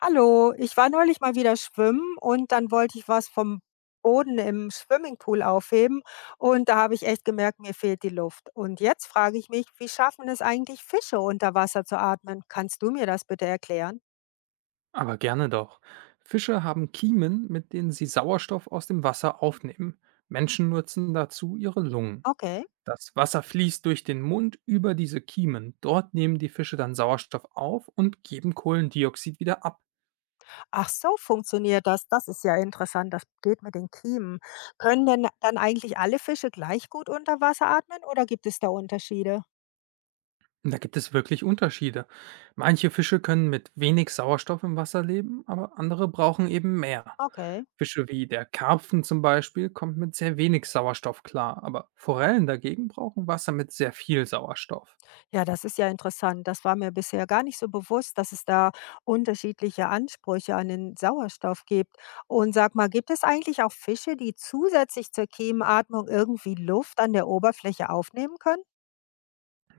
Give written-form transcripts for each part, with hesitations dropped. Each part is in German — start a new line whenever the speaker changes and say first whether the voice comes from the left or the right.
left: Hallo, ich war neulich mal wieder schwimmen und dann wollte ich was vom Boden im Swimmingpool aufheben und da habe ich echt gemerkt, mir fehlt die Luft. Und jetzt frage ich mich, wie schaffen es eigentlich Fische unter Wasser zu atmen? Kannst du mir das bitte erklären?
right: Aber gerne doch. Fische haben Kiemen, mit denen sie Sauerstoff aus dem Wasser aufnehmen. Menschen nutzen dazu ihre Lungen.
left: Okay.
right: Das Wasser fließt durch den Mund über diese Kiemen. Dort nehmen die Fische dann Sauerstoff auf und geben Kohlendioxid wieder ab.
left: Ach so, funktioniert das. Das ist ja interessant. Das geht mit den Kiemen. Können denn dann eigentlich alle Fische gleich gut unter Wasser atmen oder gibt es da Unterschiede?
right: Und da gibt es wirklich Unterschiede. Manche Fische können mit wenig Sauerstoff im Wasser leben, aber andere brauchen eben mehr.
left: Okay.
right: Fische wie der Karpfen zum Beispiel kommt mit sehr wenig Sauerstoff klar, aber Forellen dagegen brauchen Wasser mit sehr viel Sauerstoff.
left: Ja, das ist ja interessant. Das war mir bisher gar nicht so bewusst, dass es da unterschiedliche Ansprüche an den Sauerstoff gibt. Und sag mal, gibt es eigentlich auch Fische, die zusätzlich zur Kiemenatmung irgendwie Luft an der Oberfläche aufnehmen können?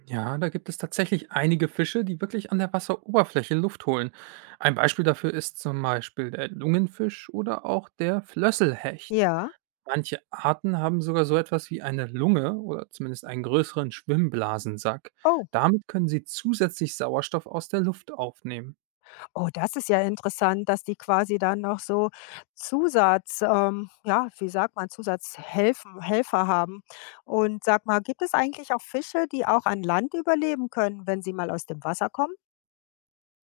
right: Ja, da gibt es tatsächlich einige Fische, die wirklich an der Wasseroberfläche Luft holen. Ein Beispiel dafür ist zum Beispiel der Lungenfisch oder auch der Flösselhecht.
left: Ja.
right: Manche Arten haben sogar so etwas wie eine Lunge oder zumindest einen größeren Schwimmblasensack.
left: Oh,
right: Damit können sie zusätzlich Sauerstoff aus der Luft aufnehmen.
left: oh, das ist ja interessant, dass die quasi dann noch so Zusatz, ja, wie sagt man, Zusatzhelfen, Helfer haben. Und sag mal, gibt es eigentlich auch Fische, die auch an Land überleben können, wenn sie mal aus dem Wasser kommen?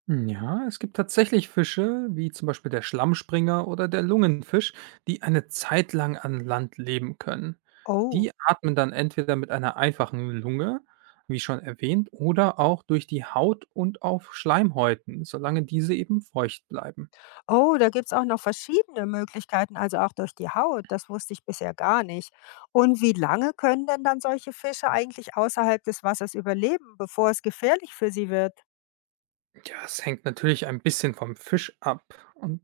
right: Hm, ja, es gibt tatsächlich Fische, wie zum Beispiel der Schlammspringer oder der Lungenfisch, die eine Zeit lang an Land leben können.
left: Oh.
right: Die atmen dann entweder mit einer einfachen Lunge, wie schon erwähnt, oder auch durch die Haut und auf Schleimhäuten, solange diese eben feucht bleiben.
left: Oh, da gibt's auch noch verschiedene Möglichkeiten, also auch durch die Haut. Das wusste ich bisher gar nicht. Und wie lange können denn dann solche Fische eigentlich außerhalb des Wassers überleben, bevor es gefährlich für sie wird?
right: Ja, es hängt natürlich ein bisschen vom Fisch ab. Und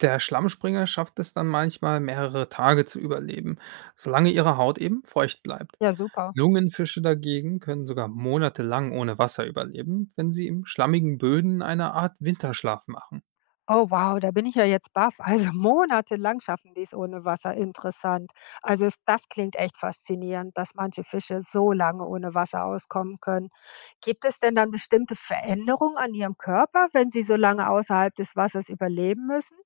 right: der Schlammspringer schafft es dann manchmal, mehrere Tage zu überleben, solange ihre Haut eben feucht bleibt.
left: Ja, super.
right: Lungenfische dagegen können sogar monatelang ohne Wasser überleben, wenn sie im schlammigen Böden eine Art Winterschlaf machen.
left: Oh, wow, da bin ich ja jetzt baff. Also monatelang schaffen die es ohne Wasser. Interessant. Also es, das klingt echt faszinierend, dass manche Fische so lange ohne Wasser auskommen können. Gibt es denn dann bestimmte Veränderungen an ihrem Körper, wenn sie so lange außerhalb des Wassers überleben müssen?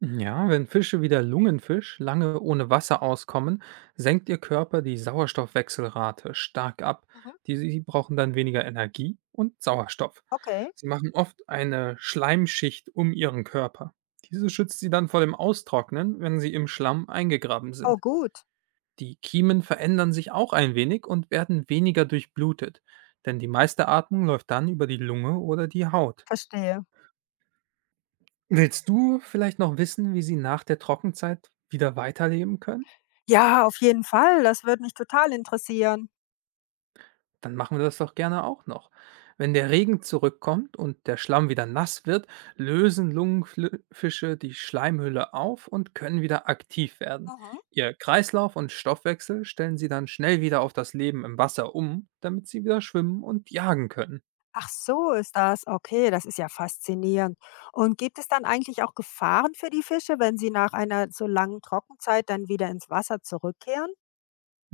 right: Ja, wenn Fische wie der Lungenfisch lange ohne Wasser auskommen, senkt ihr Körper die Sauerstoffwechselrate stark ab.
left: Mhm.
right: Sie brauchen dann weniger Energie und Sauerstoff.
left: Okay.
right: Sie machen oft eine Schleimschicht um ihren Körper. Diese schützt sie dann vor dem Austrocknen, wenn sie im Schlamm eingegraben
left: Oh
right: sind.
left: gut,
right: Die Kiemen verändern sich auch ein wenig und werden weniger durchblutet, denn die meiste Atmung läuft dann über die Lunge oder die Haut.
left: verstehe.
right: Willst du vielleicht noch wissen, wie sie nach der Trockenzeit wieder weiterleben können?
left: Ja, auf jeden Fall, das würde mich total interessieren.
right: Dann machen wir das doch gerne auch noch. Wenn der Regen zurückkommt und der Schlamm wieder nass wird, lösen Lungenfische die Schleimhülle auf und können wieder aktiv werden.
left: Mhm.
right: Ihr Kreislauf und Stoffwechsel stellen sie dann schnell wieder auf das Leben im Wasser um, damit sie wieder schwimmen und jagen können.
left: Ach so, ist das. Okay, das ist ja faszinierend. Und gibt es dann eigentlich auch Gefahren für die Fische, wenn sie nach einer so langen Trockenzeit dann wieder ins Wasser zurückkehren?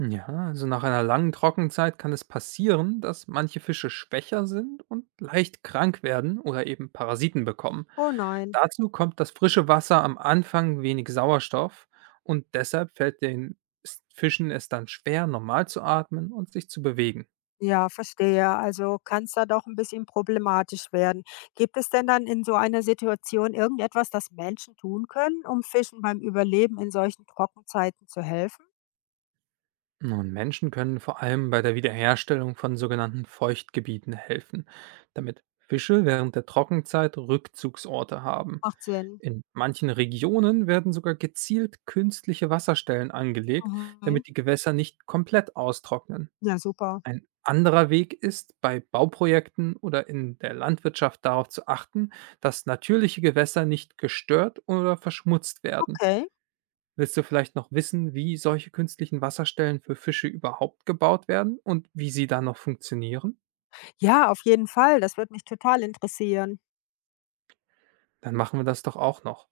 right: Ja, also nach einer langen Trockenzeit kann es passieren, dass manche Fische schwächer sind und leicht krank werden oder eben Parasiten bekommen.
left: Oh nein.
right: Dazu kommt das frische Wasser am Anfang wenig Sauerstoff und deshalb fällt den Fischen es dann schwer, normal zu atmen und sich zu bewegen.
left: Ja, verstehe. Also kann es da doch ein bisschen problematisch werden. Gibt es denn dann in so einer Situation irgendetwas, das Menschen tun können, um Fischen beim Überleben in solchen Trockenzeiten zu helfen?
right: Nun, Menschen können vor allem bei der Wiederherstellung von sogenannten Feuchtgebieten helfen, damit Fische während der Trockenzeit Rückzugsorte haben.
left: Macht Sinn.
right: In manchen Regionen werden sogar gezielt künstliche Wasserstellen angelegt,
left: Mhm.
right: damit die Gewässer nicht komplett austrocknen.
left: Ja, super.
right: Ein anderer Weg ist, bei Bauprojekten oder in der Landwirtschaft darauf zu achten, dass natürliche Gewässer nicht gestört oder verschmutzt werden.
left: Okay.
right: Willst du vielleicht noch wissen, wie solche künstlichen Wasserstellen für Fische überhaupt gebaut werden und wie sie dann noch funktionieren?
left: Ja, auf jeden Fall. Das würde mich total interessieren.
right: Dann machen wir das doch auch noch.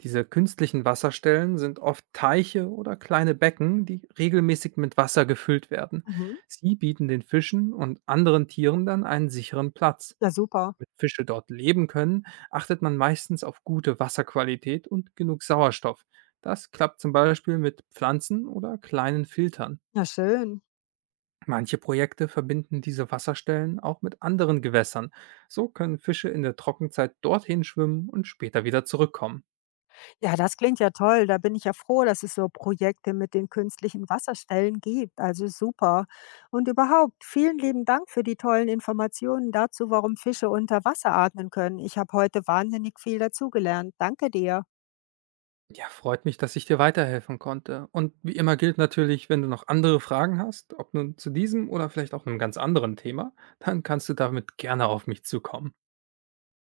right: Diese künstlichen Wasserstellen sind oft Teiche oder kleine Becken, die regelmäßig mit Wasser gefüllt werden.
left: Mhm.
right: Sie bieten den Fischen und anderen Tieren dann einen sicheren Platz.
left: Ja, super.
right: Damit Fische dort leben können, achtet man meistens auf gute Wasserqualität und genug Sauerstoff. Das klappt zum Beispiel mit Pflanzen oder kleinen Filtern.
left: Ja, schön.
right: Manche Projekte verbinden diese Wasserstellen auch mit anderen Gewässern. So können Fische in der Trockenzeit dorthin schwimmen und später wieder zurückkommen.
left: Ja, das klingt ja toll. Da bin ich ja froh, dass es so Projekte mit den künstlichen Wasserstellen gibt. Also super. Und überhaupt, vielen lieben Dank für die tollen Informationen dazu, warum Fische unter Wasser atmen können. Ich habe heute wahnsinnig viel dazugelernt. Danke dir.
right: Ja, freut mich, dass ich dir weiterhelfen konnte. Und wie immer gilt natürlich, wenn du noch andere Fragen hast, ob nun zu diesem oder vielleicht auch einem ganz anderen Thema, dann kannst du damit gerne auf mich zukommen.